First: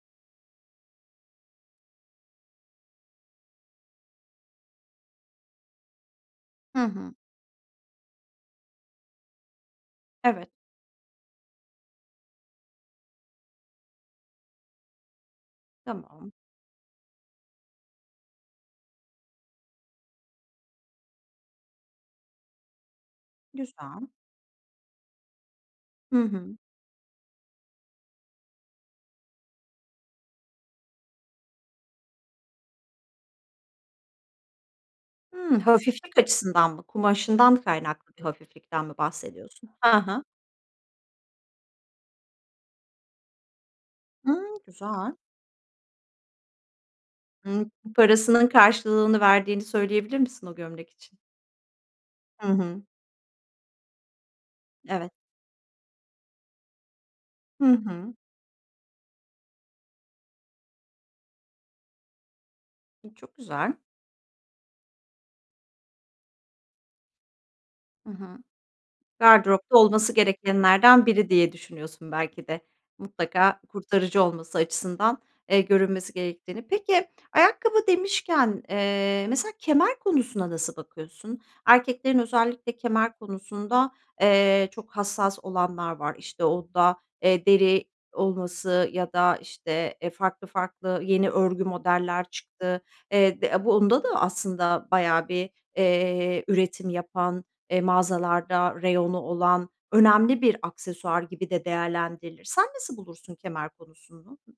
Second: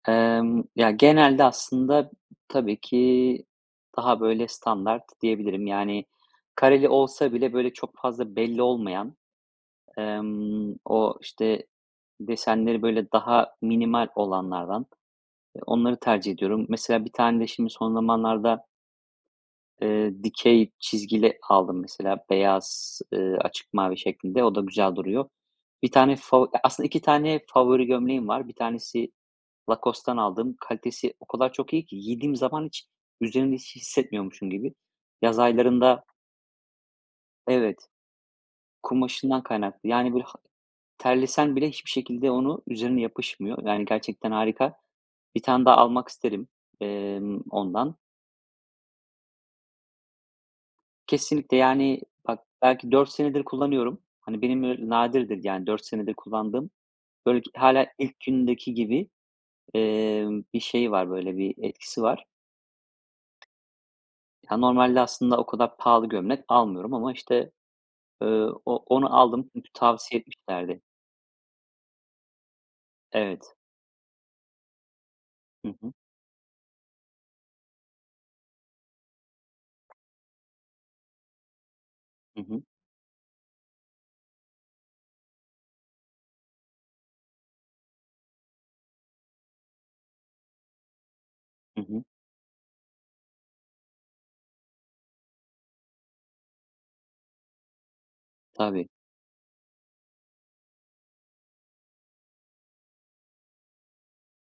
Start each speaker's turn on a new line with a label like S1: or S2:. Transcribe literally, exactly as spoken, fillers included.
S1: Emm, ya genelde aslında, tabii ki daha böyle standart diyebilirim. Yani,
S2: Hı
S1: kareli
S2: hı.
S1: olsa bile böyle çok fazla belli olmayan,
S2: Evet.
S1: emm, o işte, desenleri böyle daha minimal olanlardan, onları
S2: Tamam.
S1: tercih ediyorum. Mesela bir tane de şimdi son zamanlarda eee dikey çizgili aldım mesela beyaz, eee, açık mavi
S2: Güzel.
S1: şeklinde o da güzel duruyor. Bir tane
S2: Hı
S1: favo
S2: hı.
S1: aslında iki tane favori gömleğim var. Bir tanesi Lacoste'tan aldım. Kalitesi o kadar çok iyi ki, giydiğim zaman hiç üzerimde hiç hissetmiyormuşum gibi. Yaz
S2: Hımm,
S1: aylarında
S2: hafiflik açısından mı, kumaşından mı
S1: Evet,
S2: kaynaklı hafiflikten mi
S1: kumaşından
S2: bahsediyorsun?
S1: kaynaklı,
S2: Hı
S1: yani,
S2: hı.
S1: böyle ha terlesen bile hiçbir şekilde onu, üzerine yapışmıyor. Yani, gerçekten
S2: Hımm,
S1: harika.
S2: güzel.
S1: Bir tane daha almak isterim, emm,
S2: Hımm,
S1: ondan.
S2: parasının karşılığını verdiğini söyleyebilir misin o gömlek için?
S1: Kesinlikle, yani, bak
S2: Hı hı.
S1: belki dört senedir kullanıyorum. Hani benim
S2: Evet.
S1: nadirdir yani dört senedir kullandığım, böyle
S2: Hı
S1: hâlâ
S2: hı.
S1: ilk gündeki gibi, emm, bir şey var böyle bir etkisi var.
S2: E, çok güzel.
S1: Ya, normalde aslında o kadar pahalı gömlek almıyorum ama işte,
S2: Hı
S1: eee,
S2: hı.
S1: o onu aldım,
S2: Gardıropta olması
S1: tavsiye etmişlerdi.
S2: gerekenlerden biri diye düşünüyorsun belki de.
S1: Evet.
S2: Mutlaka kurtarıcı olması açısından, eee,
S1: Hı hı.
S2: görünmesi gerektiğini Peki ayakkabı demişken, eee, mesela kemer konusuna nasıl bakıyorsun? Erkeklerin
S1: Hı hı.
S2: özellikle kemer konusunda, eee, çok hassas olanlar var işte, onda deri olması ya da işte, eee, farklı farklı yeni örgü
S1: Hı hı.
S2: modeller çıktı. Eee, de bunda da aslında bayağı bir, eee, üretim yapan, eee, mağazalarda
S1: Tabii.
S2: reyonu olan, önemli bir aksesuar gibi de değerlendirilir. Sen nasıl bulursun kemer konusunu?